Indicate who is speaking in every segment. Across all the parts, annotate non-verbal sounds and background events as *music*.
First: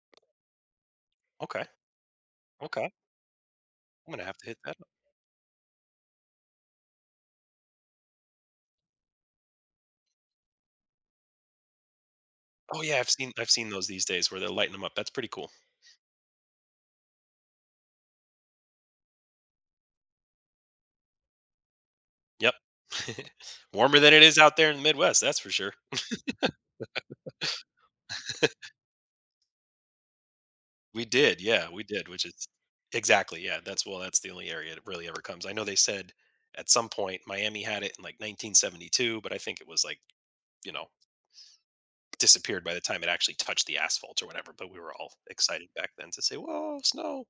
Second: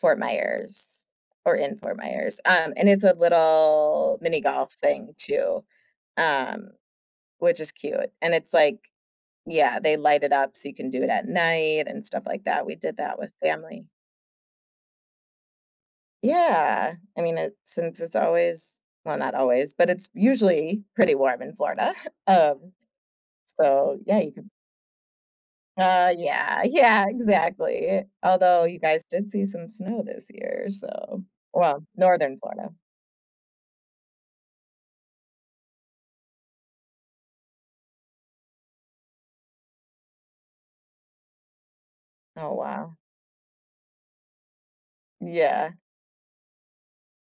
Speaker 1: Fort Myers, or
Speaker 2: Okay.
Speaker 1: in Fort Myers, um, and
Speaker 2: Okay.
Speaker 1: it's a
Speaker 2: I'm
Speaker 1: little
Speaker 2: gonna have
Speaker 1: mini
Speaker 2: to hit that
Speaker 1: golf
Speaker 2: up.
Speaker 1: thing too, um, which is cute, and it's, like, yeah, they light it up so you can do it at night, and stuff like that. We
Speaker 2: Oh,
Speaker 1: did
Speaker 2: yeah, I've
Speaker 1: that with
Speaker 2: seen I've seen those
Speaker 1: family.
Speaker 2: these days where they lighten 'em up, that's pretty cool.
Speaker 1: Yeah, I mean it since it's always well, not always, but it's usually pretty warm in Florida, *chuckles*
Speaker 2: Yep,
Speaker 1: um,
Speaker 2: *chuckles*
Speaker 1: so,
Speaker 2: warmer than
Speaker 1: yeah,
Speaker 2: it
Speaker 1: you
Speaker 2: is
Speaker 1: could
Speaker 2: out there in the Midwest, that's for sure.
Speaker 1: Uh, yeah, yeah, exactly, although
Speaker 2: *laughs*
Speaker 1: you guys did see some snow this year,
Speaker 2: We
Speaker 1: so
Speaker 2: did, yeah, we
Speaker 1: well,
Speaker 2: did, which
Speaker 1: Northern
Speaker 2: is
Speaker 1: Florida.
Speaker 2: Exactly, yeah, that's well, that's the only area it really ever comes. I know they said at some point, Miami had it in, like, 1972, but I think it was, like, you know
Speaker 1: Oh,
Speaker 2: disappeared by the
Speaker 1: wow.
Speaker 2: time it actually touched the asphalt or whatever, but we were all excited
Speaker 1: Yeah.
Speaker 2: back then to say, "Whoa, snow!"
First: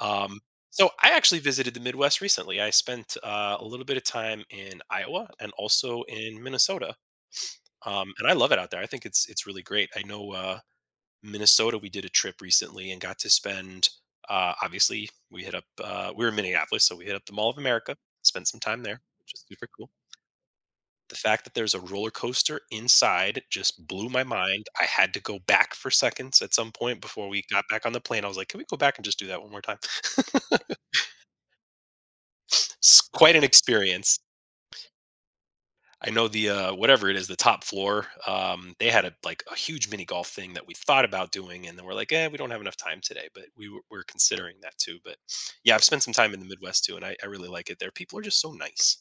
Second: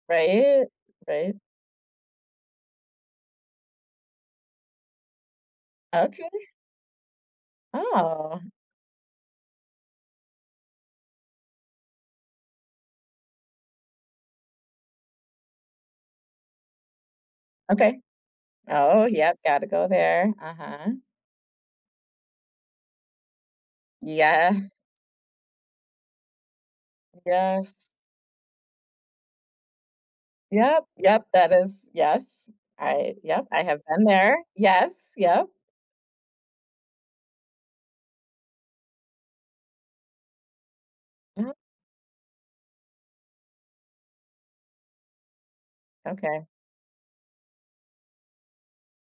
Speaker 2: Um,
Speaker 1: Right?
Speaker 2: so I
Speaker 1: Right?
Speaker 2: actually visited the Midwest recently. I spent, uh, a little bit of time in Iowa and also in
Speaker 1: Okay.
Speaker 2: Minnesota, um, and I love
Speaker 1: Oh!
Speaker 2: it out there, I think it's it's really great. I know, uh, Minnesota we did a trip recently and got to spend uh, obviously, we hit up uh, we're in Minneapolis, so, we hit up the Mall Of America,
Speaker 1: Okay.
Speaker 2: spent some time there,
Speaker 1: Oh,
Speaker 2: which
Speaker 1: yep,
Speaker 2: is
Speaker 1: gotta
Speaker 2: super
Speaker 1: go
Speaker 2: cool.
Speaker 1: there, uh-huh.
Speaker 2: The fact that there's a roller coaster inside just blew my
Speaker 1: Yeah.
Speaker 2: mind, I had to go back for seconds at some point. Before we got
Speaker 1: Yes.
Speaker 2: back on the plane, I was like, "Can we go back and just do that 1 more time?" *laughs*
Speaker 1: Yep, yep, that is yes,
Speaker 2: It's
Speaker 1: I
Speaker 2: quite an
Speaker 1: yep, I have been
Speaker 2: experience.
Speaker 1: there, yes, yep.
Speaker 2: I know the uh, whatever it is, the top floor, um, they had a like, a huge mini golf thing that we thought about
Speaker 1: Mhm.
Speaker 2: doing, and then we're like, "Yeah, we don't have enough time today," but we were we're considering that too, but, yeah, I've spent some time in the
Speaker 1: Okay.
Speaker 2: Midwest too, and I I really like it there. People are just so nice.